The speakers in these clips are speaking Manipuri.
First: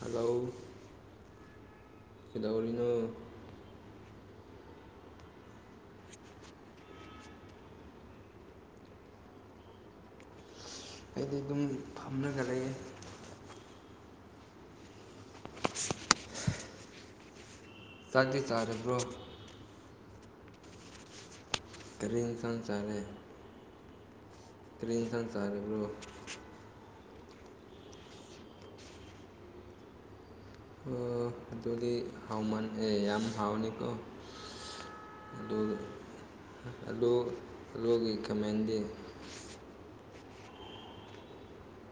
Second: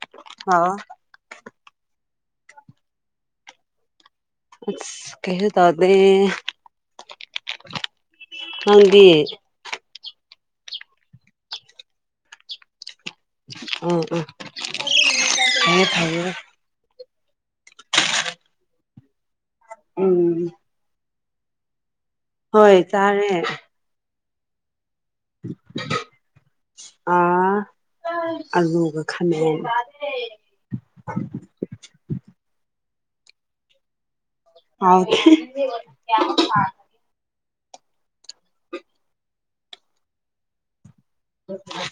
ꯍꯜꯂꯣ ꯑꯥꯎ ꯀꯗꯧꯔꯤꯅꯣ ꯀꯩꯁꯨ ꯇꯧꯗꯦ ꯅꯪꯗꯤ ꯑꯩꯗꯤ ꯑꯗꯨꯝ ꯐꯝꯂꯒ ꯂꯩꯌꯦ [unintelligible] ꯆꯥꯛꯇꯤ ꯆꯥꯔꯕ꯭ꯔꯣ ꯎꯝ ꯀꯔꯤ ꯏꯟ ꯍꯣꯏ ꯆꯥꯔꯦ ꯀꯔꯤ ꯏꯟꯖꯥꯡ ꯆꯥꯔꯕꯔꯣ ꯑꯥ ꯑꯜꯂꯨꯒ ꯈꯥꯃꯦꯟꯒ ꯎꯝ ꯑꯗꯨꯗꯤ ꯍꯥꯎꯃꯟꯈꯔꯦ ꯌꯥꯝ ꯍꯥꯎꯔꯅꯤꯀꯣ ꯍꯥꯎꯅꯤ ꯑꯗꯣ ꯑꯂꯨꯒꯤ ꯈꯃꯦꯟꯗꯤ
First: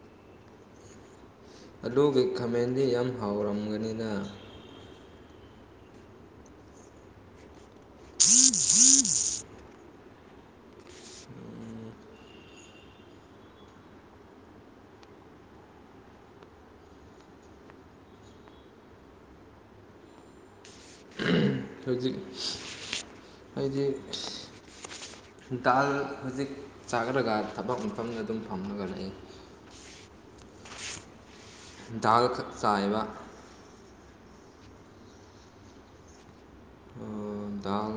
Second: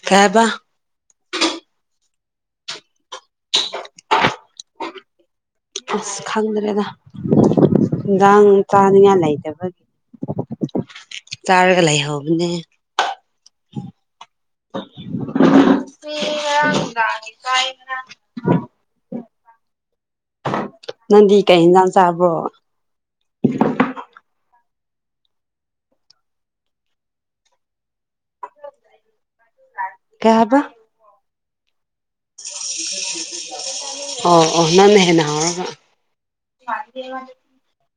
ꯀꯩ ꯍꯥꯏꯕ ꯑꯗꯨꯒꯤ ꯈꯃꯦꯟꯗꯤ ꯌꯥꯝ ꯍꯥꯎꯔꯝꯒꯅꯤꯅ ꯑꯁ ꯈꯪꯗ꯭ꯔꯦꯗ ꯏꯟꯖꯥꯡ ꯆꯥꯅꯤꯡꯉꯥꯏ ꯂꯩꯇꯕꯒꯤ ꯆꯥꯔꯒ ꯂꯩ ꯍꯧꯕꯅꯦ ꯎꯝ ꯉꯔꯥꯡ ꯅꯨꯡꯗꯥꯡ ꯀꯥꯏ ꯅꯪꯗꯤ ꯀꯩ ꯏꯟꯖꯥꯡ ꯍꯧꯖꯤꯛ ꯆꯥꯕ꯭ꯔꯣ ꯍꯥꯏꯗꯤ ꯗꯥꯜ ꯍꯧꯖꯤꯛ ꯆꯥꯈꯔꯒ ꯊꯕꯛ ꯃꯐꯝꯗ ꯑꯗꯨꯝ ꯐꯝꯃꯒ ꯂꯩꯌꯦ ꯀꯩ ꯍꯥꯏꯕ ꯗꯥꯜ ꯈꯛ ꯆꯥꯏꯕ ꯑꯣ ꯑꯣ ꯅꯪꯅ ꯍꯦꯅ ꯍꯥꯎꯔꯒ ꯗꯥꯜ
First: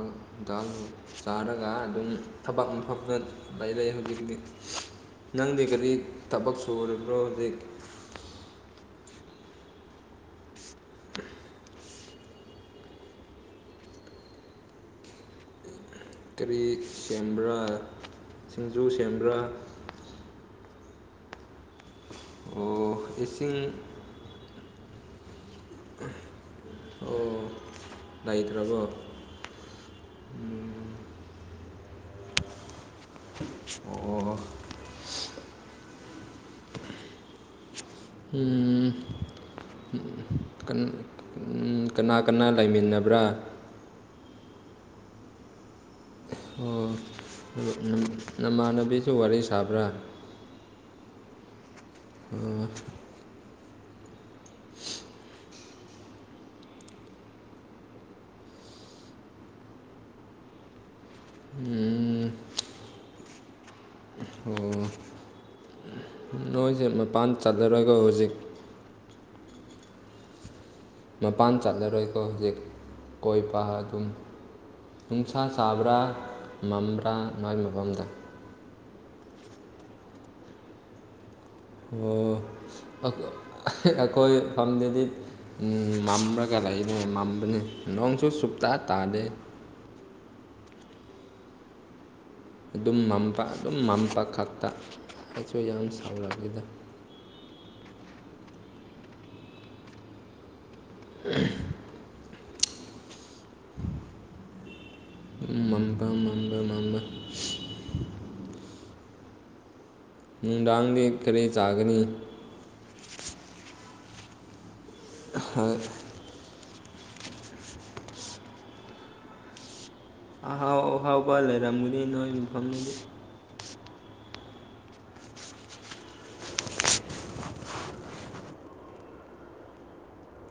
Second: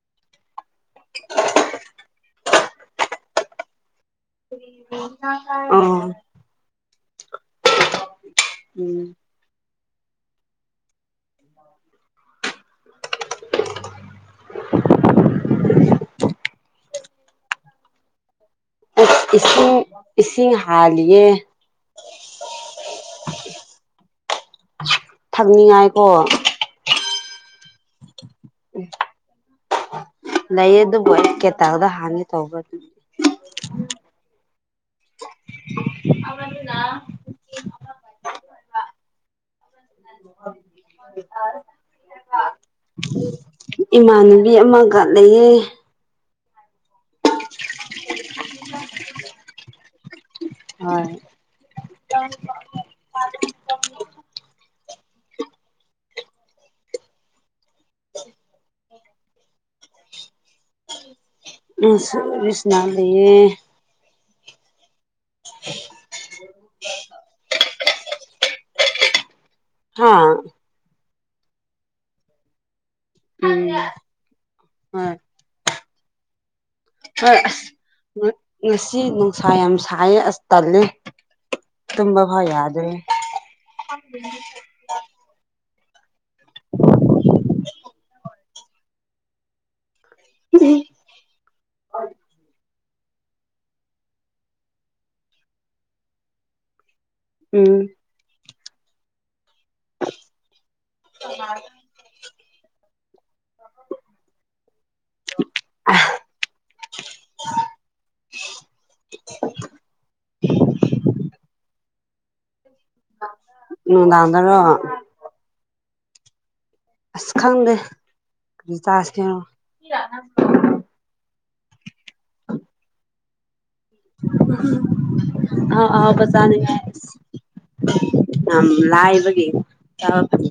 ꯗꯥꯜ ꯆꯥꯔꯒ ꯑꯗꯨꯝ ꯊꯕꯛ ꯃꯐꯞꯗ ꯂꯩꯔꯦ ꯍꯧꯖꯤꯛꯇꯤ ꯅꯪꯗꯤ ꯑꯣ ꯀꯔꯤ ꯎꯝ ꯊꯕꯛ ꯁꯨꯔꯕ꯭ꯔꯣ ꯍꯧꯖꯤꯛ ꯎꯝ [unintelligible] ꯀꯔꯤ ꯁꯦꯝꯕ꯭ꯔꯥ ꯁꯤꯡꯖꯨ ꯁꯦꯝꯕ꯭ꯔꯥ ꯏꯁꯤꯡ ꯏꯁꯤꯡ ꯍꯥꯜꯂꯤꯌꯦ ꯍꯣ ꯏꯆꯦ ꯊꯛꯅꯤꯡꯉꯥꯏꯀꯣ ꯑꯣ ꯂꯩꯇ꯭ꯔꯕꯣ ꯂꯩꯌꯦ ꯑꯗꯨꯕꯨ ꯑꯩ ꯀꯦꯇꯜꯗ ꯍꯥꯟꯒꯦ ꯇꯧꯕꯅꯤ ꯑꯣ ꯑꯗꯨꯅ [unintelligible] [unintelligible] ꯎꯝ ꯀꯅꯥ ꯀꯅꯥ ꯂꯩꯃꯤꯟꯅꯕ꯭ꯔꯥ ꯏꯃꯥꯟꯅꯕꯤ ꯑꯃꯒ ꯂꯩꯌꯦ ꯑꯣ ꯅꯃꯥꯟꯅꯕꯤꯁꯨ ꯋꯥꯔꯤ ꯁꯥꯕ꯭ꯔꯥ ꯍꯣꯏ ꯑꯣ [unintelligible] [unintelligible] [unintelligible] [unintelligible] [unintelligible] ꯂꯩꯌꯦ ꯑꯣ [unintelligible] ꯅꯣꯏꯁꯦ ꯃꯄꯥꯟ ꯆꯠꯂꯥꯔꯣꯏ ꯍꯧꯖꯤꯛ ꯍꯥꯥ ꯃꯄꯥꯟ ꯆꯠꯂꯔꯣꯏꯀꯣ ꯍꯧꯖꯤꯛ ꯀꯣꯏꯕ ꯎꯝ ꯑꯗꯨꯝ ꯍꯣꯏ ꯅꯤꯁꯥ ꯆꯕꯔꯥ ꯃꯝ [unintelligible] ꯍꯣꯏ ꯑꯁ ꯉꯁꯤ ꯅꯨꯡꯁꯥ ꯌꯥꯝ ꯁꯥꯏꯌꯦ ꯑꯁ ꯇꯜꯂꯦ ꯇꯨꯝꯕ ꯐꯥꯎ ꯌꯥꯗ꯭ꯔꯦ ꯑꯣ ꯑꯩꯈꯣꯏ ꯐꯝꯗꯨꯗꯤ ꯎꯝ ꯃꯝꯂꯒ ꯂꯩꯅꯦ ꯃꯝꯕꯅꯤ ꯅꯣꯡꯁꯨ ꯁꯨꯛꯇꯥ ꯇꯥꯗꯦ ꯎꯝ [unintelligible] ꯑꯗꯨꯝ ꯃꯝꯕ ꯑꯗꯨꯝ ꯃꯝꯕ ꯈꯛꯇ ꯑꯩꯁꯨ ꯌꯥꯝ ꯁꯥꯎꯔꯛꯈꯤꯗ ꯎꯝ [inaudible] [unintelligible] ꯃꯝꯕ ꯃꯝꯕ ꯃꯝꯕ [inaudible] [unintelligible] ꯅꯨꯡꯗꯥꯡꯗꯤ ꯀꯔꯤ ꯆꯥꯒꯅꯤ ꯅꯨꯡꯗꯥꯡꯗꯔꯣ ꯍꯣꯏ ꯑꯁ ꯈꯪꯗꯦ ꯀꯔꯤ ꯆꯥꯁꯤ ꯀꯦꯅꯣ ꯑꯍꯥꯎ ꯑꯍꯥꯎꯕ ꯂꯩꯔꯝꯒꯗꯤ ꯅꯣꯏ ꯃꯐꯝꯗꯨꯗꯤ ꯑꯥꯍꯥꯎ ꯑꯥꯍꯥꯎꯕ ꯆꯥꯅꯤꯉꯥꯏ ꯌꯥꯝ ꯂꯥꯏꯕꯒꯤ ꯌꯥ [unintelligible]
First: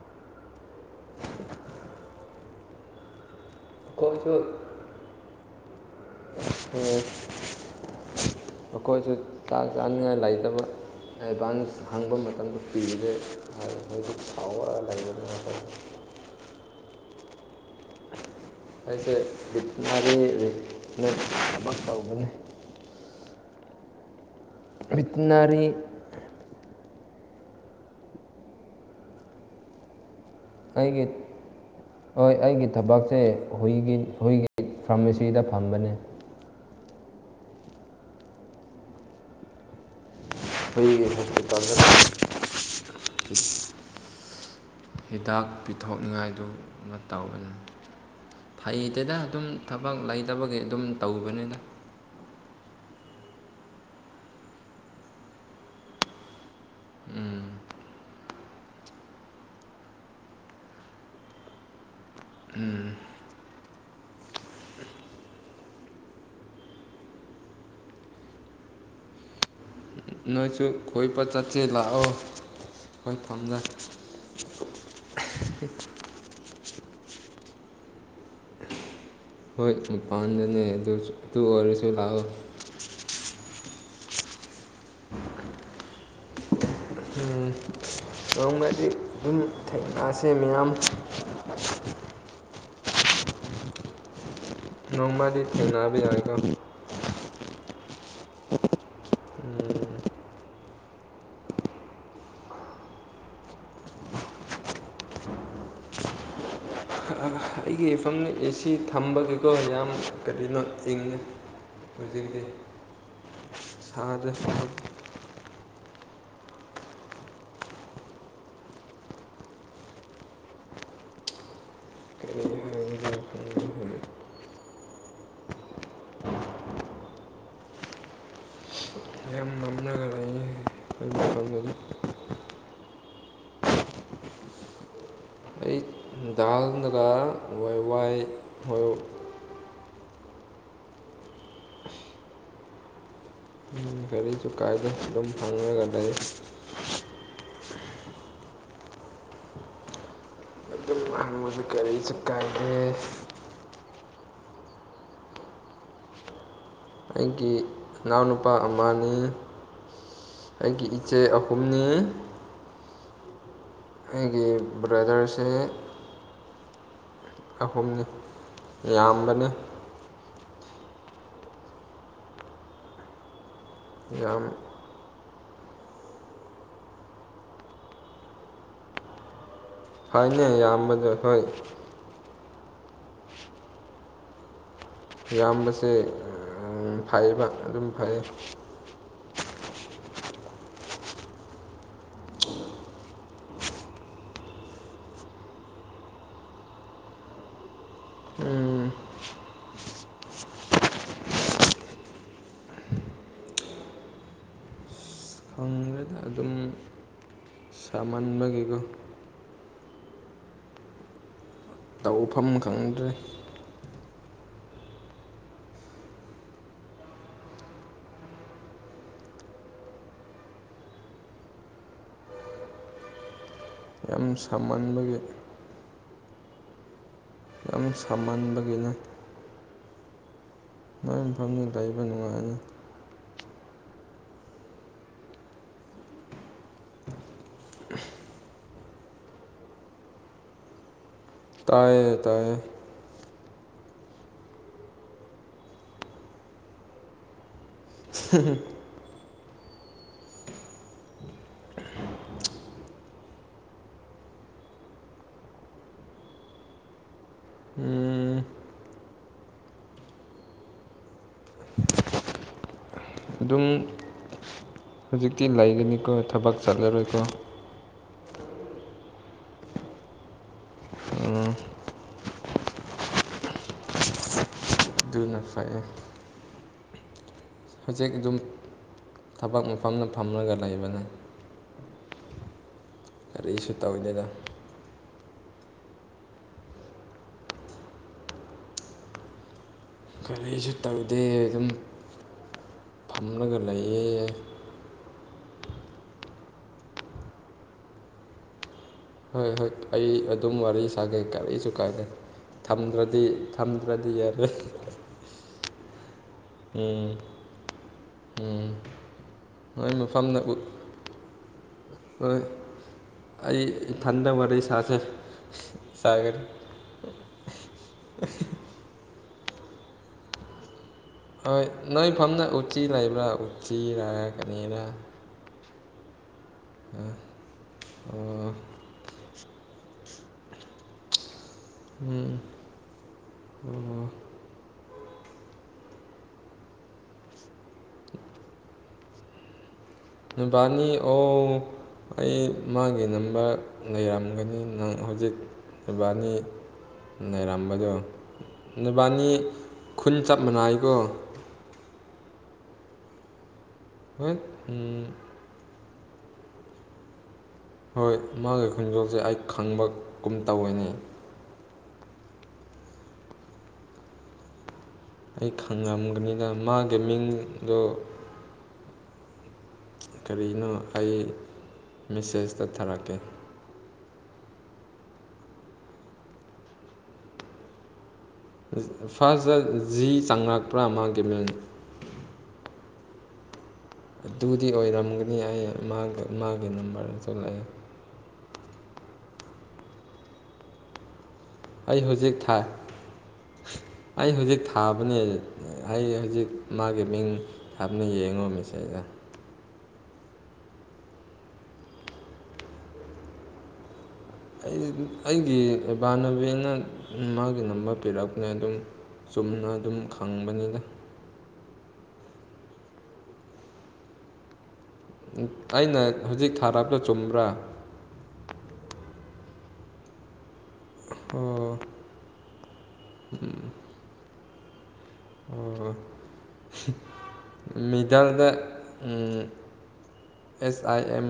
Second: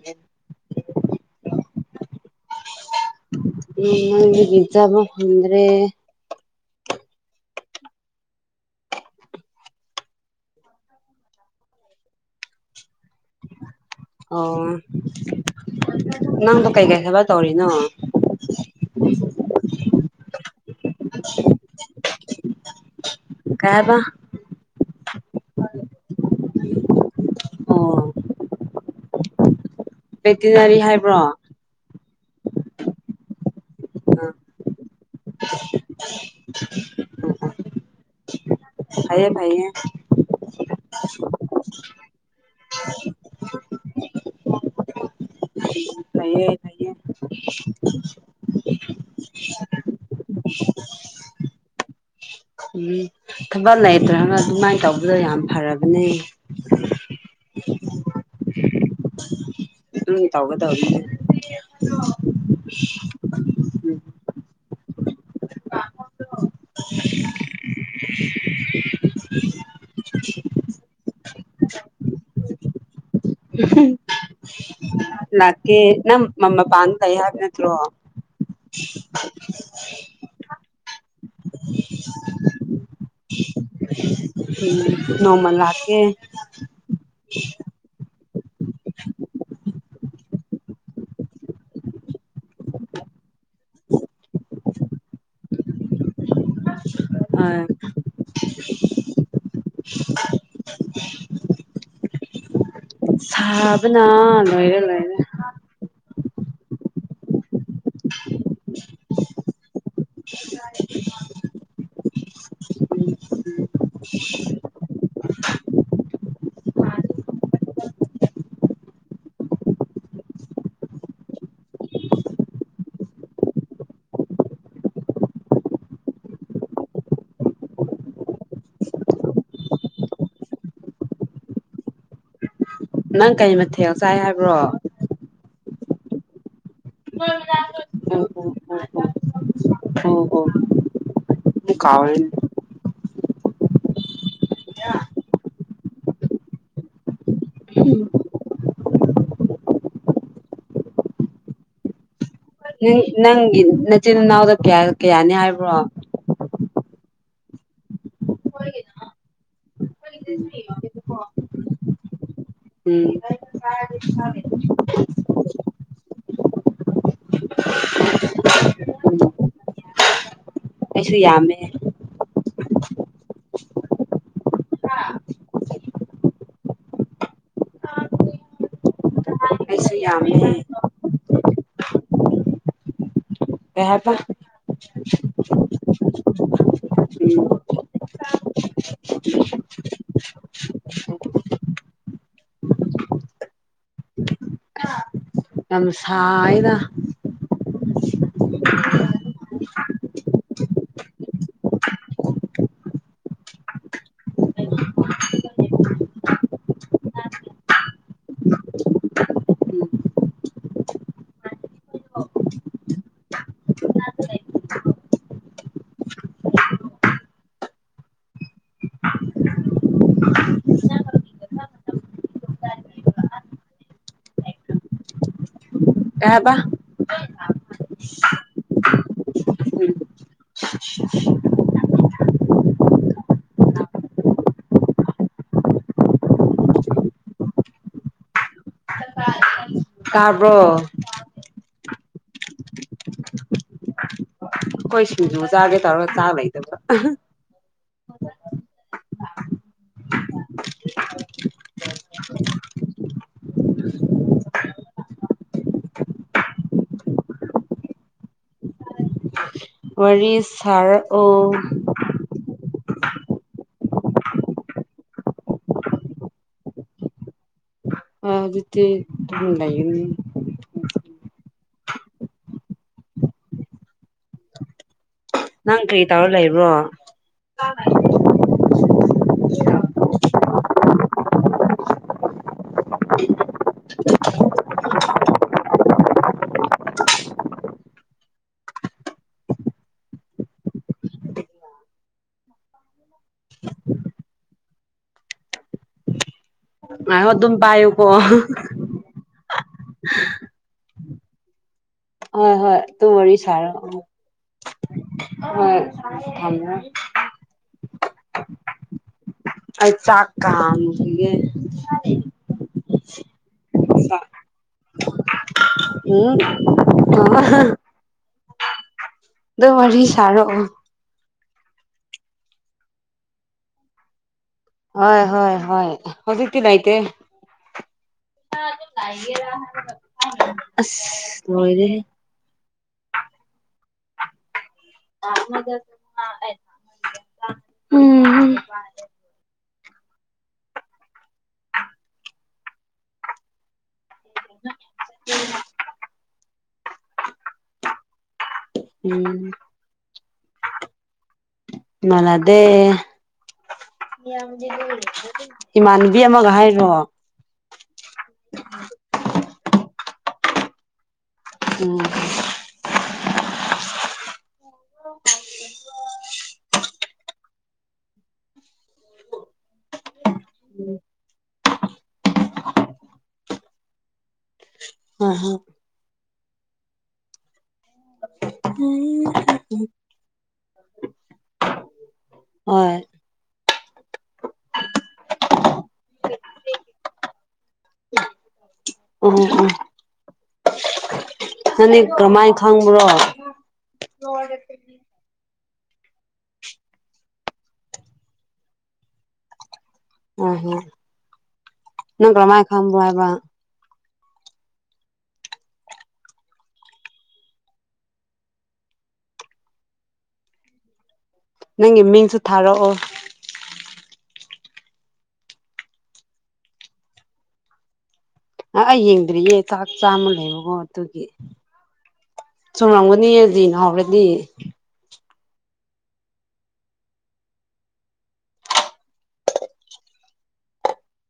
[inaudible] ꯑꯩꯈꯣꯏꯁꯨ [unintelligible] ꯆꯥꯕꯥ ꯐꯪꯗꯔ꯭ꯦ ꯃꯈꯣꯏꯁꯨ ꯆꯥꯛ ꯆꯥꯅꯤꯡꯉꯥꯏ ꯂꯩꯇꯕ ꯑꯦꯗꯚꯥꯟꯁ ꯍꯪꯕ ꯃꯇꯝꯗ ꯄꯤꯔꯦ ꯃꯣꯏꯗꯨ ꯑꯣ ꯐꯥꯎꯔꯒ ꯂꯩꯕꯅꯤ ꯍꯥꯏ ꯅꯪꯗꯣ ꯀꯩꯀꯩ ꯊꯕꯥꯛ ꯇꯧꯔꯤꯅꯣ ꯑꯩꯁꯦ ꯚꯤꯇꯤꯅꯥꯔꯤ ꯅꯦꯠ ꯑꯃ ꯇꯧꯕꯅꯤ ꯀꯩ ꯍꯥꯏꯕꯥ ꯕꯦꯇꯅꯔꯤ ꯑꯣ ꯕꯦꯇꯤꯅꯔꯤ ꯑꯩꯒꯤ ꯍꯥꯏꯕ꯭ꯔꯣ ꯍꯣꯏ ꯑꯩꯒꯤ ꯊꯕꯛꯁꯦ ꯍꯨꯏꯒꯤ ꯍꯨꯏꯒꯤ ꯐꯥꯔꯃꯥꯁꯤꯗ ꯐꯝꯕꯅꯦ ꯊꯝ ꯍꯥꯏꯥꯏꯌꯦ ꯐꯥꯏꯌꯦ ꯑꯩꯈꯣꯏꯒꯤ [inaudible] ꯍꯤꯗꯥꯛ ꯄꯤꯊꯣꯛꯅꯤꯡꯉꯥꯏꯗꯨ ꯐꯩꯌꯦ ꯐꯩꯌꯦ ꯇꯧꯕꯅꯤ ꯐꯩꯗꯗ ꯑꯗꯨꯝ ꯊꯕꯛ ꯂꯩꯇꯕꯒꯤ ꯑꯗꯨꯝ ꯇꯧꯕꯅꯤꯅ ꯎꯝ ꯊꯕꯛ ꯂꯩꯇ꯭ꯔꯕ ꯑꯗꯨꯃꯥꯏꯅ ꯇꯧꯕꯗꯣ ꯌꯥꯝ ꯐꯔꯕꯅꯦ ꯎꯝ ꯎꯝ ꯇꯧꯒꯗꯧꯅꯦ ꯎꯝ [inaudible] ꯅꯣꯏꯁꯨ ꯈꯣꯏꯄ ꯆꯠꯁꯦ ꯂꯥꯛꯑꯣ ꯐꯝꯗ [unintelligible] ꯂꯥꯛꯀꯦ ꯅꯪ ꯃꯃꯄꯥꯟꯗ ꯂꯩ ꯍꯥꯏꯕ ꯅꯠꯇ꯭ꯔꯣ [inaudible] ꯍꯣꯏ ꯃꯄꯥꯟꯗꯅꯦ ꯑꯗꯨ ꯑꯗꯨ ꯑꯣꯏꯔꯁꯨ ꯂꯥꯛꯎ ꯅꯣꯡꯃ ꯂꯥꯛꯀꯦ ꯎꯝ ꯅꯣꯡꯃꯗꯤ [inaudible] ꯃꯌꯥꯝ ꯅꯣꯡꯃꯗꯤ ꯊꯦꯡꯅꯕ ꯌꯥꯏꯀꯣ ꯑ ꯎꯝ ꯁꯥꯕꯅ ꯂꯣꯏꯔꯦ ꯂꯣꯏꯔꯦ ꯑꯩꯒꯤ ꯏꯐꯝꯗ ꯑꯦꯁꯤ ꯊꯝꯕꯒꯤꯀꯣ ꯌꯥꯝ ꯀꯔꯤꯅꯣ ꯏꯪꯉꯦ ꯍꯧꯖꯤꯛꯗꯤ ꯎꯝ ꯁꯥꯗ꯭ꯔꯦ [inaudible] ꯀꯔꯤ ꯍꯥꯏꯒꯗ꯭ꯔꯥ ꯈꯪꯗꯦ ꯌꯥꯝ ꯃꯝꯂꯒ ꯂꯩꯌꯦ ꯑꯩ ꯃꯐꯝꯗꯗꯤ ꯅꯪ ꯀꯩ ꯃꯊꯦꯜ ꯆꯥꯏ ꯍꯥꯏꯕ꯭ꯔꯣ ꯑꯩ ꯗꯥꯜꯅꯒ ꯍꯋꯥꯏ ꯑꯣ ꯋꯥꯏ ꯑꯣ [inaudible] ꯎꯝ ꯒꯔꯤ ꯀꯩꯁꯨ ꯀꯥꯏꯗ ꯑꯗꯨꯝ [inaudible] ꯑꯗꯨꯝ ꯍꯪꯕꯁꯨ ꯀꯔꯤꯁꯨ ꯀꯥꯏꯗꯦ ꯅꯪꯒꯤ ꯅꯆꯤꯟ ꯏꯅꯥꯎꯗ ꯀꯌꯥ ꯀꯌꯥꯅꯤ ꯍꯥꯏꯕ꯭ꯔꯣ ꯑꯩꯒꯤ ꯏꯅꯥꯎꯅꯨꯄꯥ ꯑꯃꯅꯤ ꯑꯩꯒꯤ ꯏꯆꯦ ꯑꯍꯨꯝꯅꯤ ꯎꯝ ꯑꯩꯒꯤ ꯕ꯭ꯔꯗꯔꯁꯦ ꯑꯍꯨꯝꯅꯤ ꯌꯥꯝꯕꯅꯦ ꯑꯩꯁꯨ ꯌꯥꯝꯃꯦ ꯌꯥꯝ ꯑꯩꯁꯨ ꯌꯥꯝꯃꯦ ꯍꯥꯏꯅ ꯌꯥꯝꯕꯅꯦ ꯍꯣꯏ ꯀꯩꯍꯥꯏꯕ ꯌꯥꯝꯕꯁꯦ ꯐꯩꯌꯦꯕ ꯎꯝ ꯑꯗꯨꯝ ꯐꯩ ꯌꯥꯝ ꯁꯥꯏꯗ ꯎꯝ ꯐꯪꯒ꯭ꯔꯦꯗ ꯑꯗꯨꯝ ꯁꯥꯃꯟꯕꯒꯤꯀꯣ ꯎꯝ ꯇꯧꯐꯝ ꯈꯪꯗ꯭ꯔꯦ ꯌꯥꯝ ꯁꯃꯟꯕꯒꯤ [unintelligible] ꯌꯥꯝ ꯁꯥꯃꯟꯕꯒꯤꯅꯦ ꯎꯝ ꯅꯪ ꯃꯐꯝꯗ ꯂꯩꯥꯕ ꯅꯨꯡꯉꯥꯏꯅꯤ ꯇꯥꯕ꯭ꯔꯣ ꯇꯥꯏꯌꯦ ꯇꯥꯏꯌꯦ ꯑꯩꯈꯣꯏ ꯁꯤꯡꯖꯨ ꯆꯥꯒꯦ ꯇꯧꯔꯒ ꯆꯥ ꯂꯩꯇꯕ [inaudible] ꯎꯝ ꯋꯥꯔꯤ ꯁꯥꯔꯛꯑꯣ ꯑꯗꯨꯝ ꯍꯧꯖꯤꯛꯇꯤ ꯂꯩꯒꯅꯤꯀꯣ ꯊꯕꯛ ꯆꯠꯂꯔꯣꯏꯀꯣ ꯑ ꯍꯧꯖꯤꯛꯇꯤ ꯑꯗꯨꯝ ꯂꯩꯥꯒꯅꯤ ꯎꯝ ꯑꯗꯨꯅ ꯐꯩꯌꯦ ꯅꯪ ꯀ꯭ꯔꯤ ꯇꯧꯔ ꯂꯩꯕ꯭ꯔꯣ ꯍꯧꯖꯤꯛ ꯑꯗꯨꯝ ꯊꯕꯛ ꯃꯐꯝꯗ ꯐꯝꯂꯒ ꯂꯩꯕꯅꯦ ꯀꯔꯤꯁꯨ ꯇꯧꯗꯦꯗ ꯀꯔꯤꯁꯨ ꯇꯧꯗꯦ ꯑꯗꯨꯝ ꯐꯝꯂꯒ ꯂꯩꯌꯦ ꯉꯥꯏꯈꯣ ꯑꯗꯨꯝ ꯄꯥꯏꯌꯨ ꯀꯣ ꯍꯣꯏ ꯍꯣꯏ ꯑꯩ ꯑꯗꯨꯝ ꯋꯥꯔꯤ ꯁꯥꯒꯦ ꯀꯔꯤꯁꯨ ꯀꯥꯏꯗꯦ ꯍꯣꯏ ꯍꯣꯏ ꯑꯗꯨꯝ ꯊꯝꯗ꯭ꯔꯗꯤ ꯋꯥꯔꯤ ꯁꯥꯔꯛꯑꯣ ꯊꯝꯗ꯭ꯔꯗꯤ ꯌꯥꯗꯦ ꯍꯣꯏ [unintelligible] ꯎꯝ ꯎꯝ ꯑꯩ ꯅꯣꯏ ꯆꯥꯛ ꯃꯐꯝꯗ ꯀꯥꯝꯒꯤꯒꯦ ꯍꯣꯏ ꯑꯩ ꯏꯊꯟꯗ ꯋꯥꯔꯤ ꯁꯥꯁꯦ ꯎꯝ [unintelligible] ꯑꯗꯨꯝ ꯋꯥꯔꯤ ꯁꯥꯔꯛꯑꯣ ꯍꯣꯏ ꯅꯣꯏ ꯐꯝꯅ ꯎꯆꯤ ꯂꯩꯕ꯭ꯔꯥ ꯎꯆꯤꯔ ꯀꯔꯤꯔ ꯍꯣꯏ ꯍꯣꯏ ꯍꯣꯏ ꯍꯧꯖꯤꯛꯇꯤ ꯂꯩꯇꯦ ꯑꯣ [unintelligible] ꯑꯁ ꯂꯣꯏꯔꯦꯍꯦ ꯎꯝ ꯑꯣ [unintelligible] ꯎꯝ ꯍꯝ ꯅꯨꯄꯥꯅꯤ ꯑꯣ ꯑꯩ ꯃꯥꯒꯤ ꯅꯝꯕꯔ ꯂꯩꯔꯝ [unintelligible] ꯅꯪ ꯍꯧꯖꯤꯛ ꯏꯕꯥꯅꯤ ꯅꯩꯔꯝꯕꯗꯣ ꯅꯕꯥꯅꯤ ꯈꯨꯟ ꯆꯞ ꯃꯥꯟꯅꯥꯏꯀꯣ ꯃꯥꯅꯗꯦ ꯍꯣꯏ ꯎꯝ [unintelligible] ꯏꯃꯥꯟꯅꯕꯤ ꯑꯃꯒ ꯍꯥꯏꯔꯣ ꯍꯣꯏ ꯃꯥꯒꯤ ꯈꯣꯡꯖꯣꯜꯁꯦ ꯑꯩ ꯈꯪꯕꯒꯨꯝ ꯇꯧꯋꯦꯅꯦ ꯑꯣ ꯑꯩ ꯈꯪꯉꯝꯒꯅꯤꯗ ꯃꯥꯒꯤ ꯃꯤꯡꯗꯣ ꯀꯔꯤꯅꯣ ꯑꯩ ꯃꯦꯁꯦꯖꯇ ꯊꯥꯔꯛꯀꯦ ꯍꯣꯏ ꯍꯣꯏ ꯐꯥꯔꯁꯇ ꯖꯤ ꯆꯡꯉꯛꯄ꯭ꯔꯥ ꯃꯥꯒꯤ ꯃꯤꯡ ꯍꯣꯏ ꯑꯗꯨꯗꯤ ꯑꯣꯏꯔꯝꯒꯅꯤ ꯑꯩ ꯃꯥꯒ ꯃꯥꯒꯤ ꯅꯝꯕꯔ ꯑꯃ ꯊꯣꯛꯂꯛꯑꯦ ꯍꯣꯏ ꯍꯣꯏ ꯑꯩ ꯅꯪꯗꯤ ꯍꯧꯖꯤꯛ ꯀꯔꯝꯃꯥꯏꯅ ꯊꯥꯏ ꯈꯪꯕ꯭ꯔꯣ ꯑꯩ ꯍꯧꯖꯤꯛ ꯊꯥꯕꯅꯦ ꯑꯩ ꯍꯧꯖꯤꯛ ꯃꯥꯒꯤ ꯃꯤꯡ ꯊꯥꯞꯅ ꯌꯦꯡꯉꯣ ꯃꯤꯁꯦꯗ ꯑꯣꯍꯣ ꯅꯪ ꯀꯃꯥꯏ ꯈꯪꯕ꯭ꯔꯣ ꯍꯥꯏꯕ ꯑꯩ ꯑꯩꯒꯤ ꯏꯕꯥꯥꯟꯅꯕꯤꯅ ꯃꯥꯒꯤ ꯅꯝꯕꯔ ꯄꯤꯔꯛꯄꯅꯦ ꯑꯗꯨꯝ ꯆꯨꯝꯅ ꯑꯗꯨꯝ ꯈꯪꯕꯅꯤꯗ ꯅꯪꯒꯤ ꯃꯤꯡꯁꯨ ꯊꯥꯔꯛꯑꯣ ꯑꯩꯅ ꯍꯧꯖꯤꯛ ꯊꯥꯔꯞꯇ ꯆꯨꯝꯕ꯭ꯔꯥ ꯑ ꯑꯩ ꯌꯦꯡꯗ꯭ꯔꯤꯌꯦ ꯆꯥꯛ ꯆꯥꯃ ꯂꯩꯕꯨ ꯑꯣ ꯑꯗꯨꯒꯤ ꯑꯣ ꯆꯨꯝꯔꯝꯒꯅꯤꯌꯦ ꯗꯤꯅ ꯍꯧꯔꯗꯤ ꯑꯣ ꯃꯤꯗꯜꯗ ꯑꯦꯁ ꯑꯥꯏ ꯑꯦꯝ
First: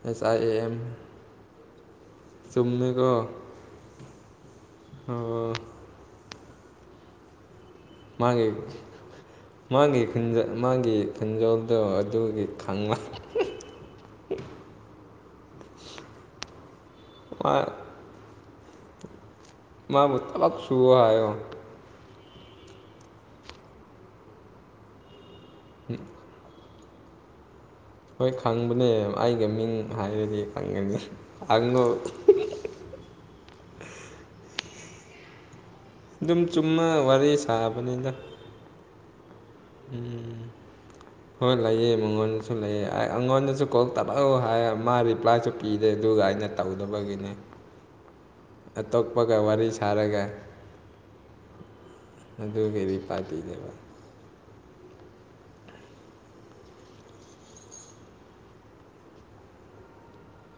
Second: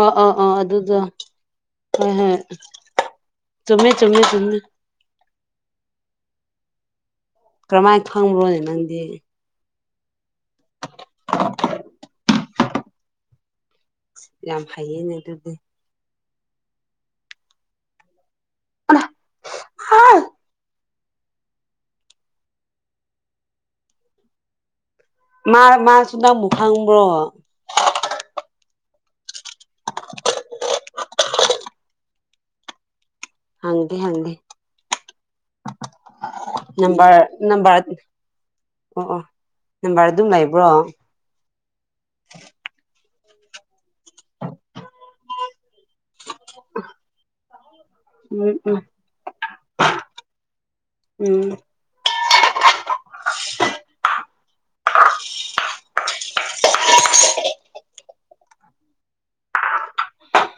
ꯑꯥ ꯑꯦꯁ ꯑꯥ ꯑꯥꯏ ꯑꯥ ꯑꯗꯨꯗ ꯍꯣꯏ ꯍꯣꯏ ꯆꯨꯝꯃꯦꯒꯣ ꯆꯨꯝꯃꯦ ꯆꯨꯝꯃꯦ ꯆꯨꯝꯃꯦ ꯑ ꯀꯔꯝꯃꯥꯏꯅ ꯃꯥꯒꯤ ꯈꯪꯕ꯭ꯔꯣꯅꯦ ꯅꯪꯗꯤ ꯃꯥꯒꯤ ꯈꯨꯟꯗ ꯃꯥꯒꯤ ꯈꯨꯟꯖꯣꯜꯗꯣ ꯑꯗꯨꯒꯤ ꯈꯪꯕ ꯌꯥꯝ ꯐꯩꯌꯦꯅꯦ ꯑꯗꯨꯗꯤ [inaudible] ꯃꯥꯕꯨ [unintelligible] ꯃꯥ ꯃꯥꯁꯨ ꯅꯪꯕꯨ ꯈꯪꯕ꯭ꯔꯣ ꯍꯣꯏ ꯈꯪꯕꯅꯦ ꯑꯩꯒ ꯃꯤꯡ ꯍꯥꯏꯔꯗꯤ ꯈꯪꯒꯅꯤ ꯍꯪꯉꯣ ꯍꯪꯒꯦ ꯍꯪꯒꯦ ꯑꯗꯨꯝ ꯆꯨꯝꯅ ꯅꯝꯕꯔ ꯋꯥꯔꯤ ꯅꯝꯕꯔ ꯁꯥꯕꯅꯤꯗ ꯑꯣ ꯑꯣ ꯅꯝꯕꯔ ꯑꯗꯨꯝ ꯂꯩꯕ꯭ꯔꯣ ꯍꯣꯏ ꯂꯩꯌꯦ ꯃꯉꯣꯟꯗꯁꯨ ꯂꯩꯑꯦ ꯑꯩ ꯑꯩꯉꯣꯟꯗꯁꯨ ꯀꯣꯜ ꯇꯧꯔꯛꯎ ꯍꯥꯏ ꯃꯥ ꯔꯤꯄ꯭ꯂꯥꯏꯁꯨ ꯄꯤꯗꯦ ꯑꯗꯨꯒ ꯑꯩ ꯅ ꯇꯧꯗꯕꯒꯤꯅꯤ ꯎꯝ ꯎꯝ ꯑꯇꯣꯞꯄꯒ ꯋꯥꯔꯤ ꯁꯥꯔꯒ ꯎꯝ ꯑꯗꯨꯒꯤ ꯄꯥꯥꯏꯄꯤꯗꯦꯕ [inaudible]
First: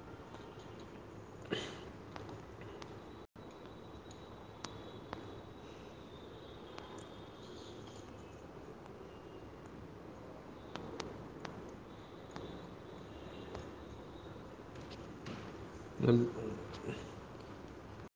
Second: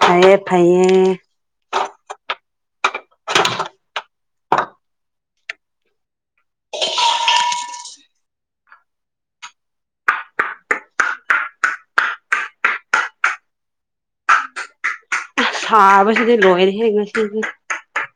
ꯐꯩꯌꯦ ꯐꯩꯌꯦ [inaudible] ꯁꯥꯕ ꯁꯤꯗꯤ ꯂꯣꯏꯔꯦꯍꯦ ꯉꯁꯤꯗꯤ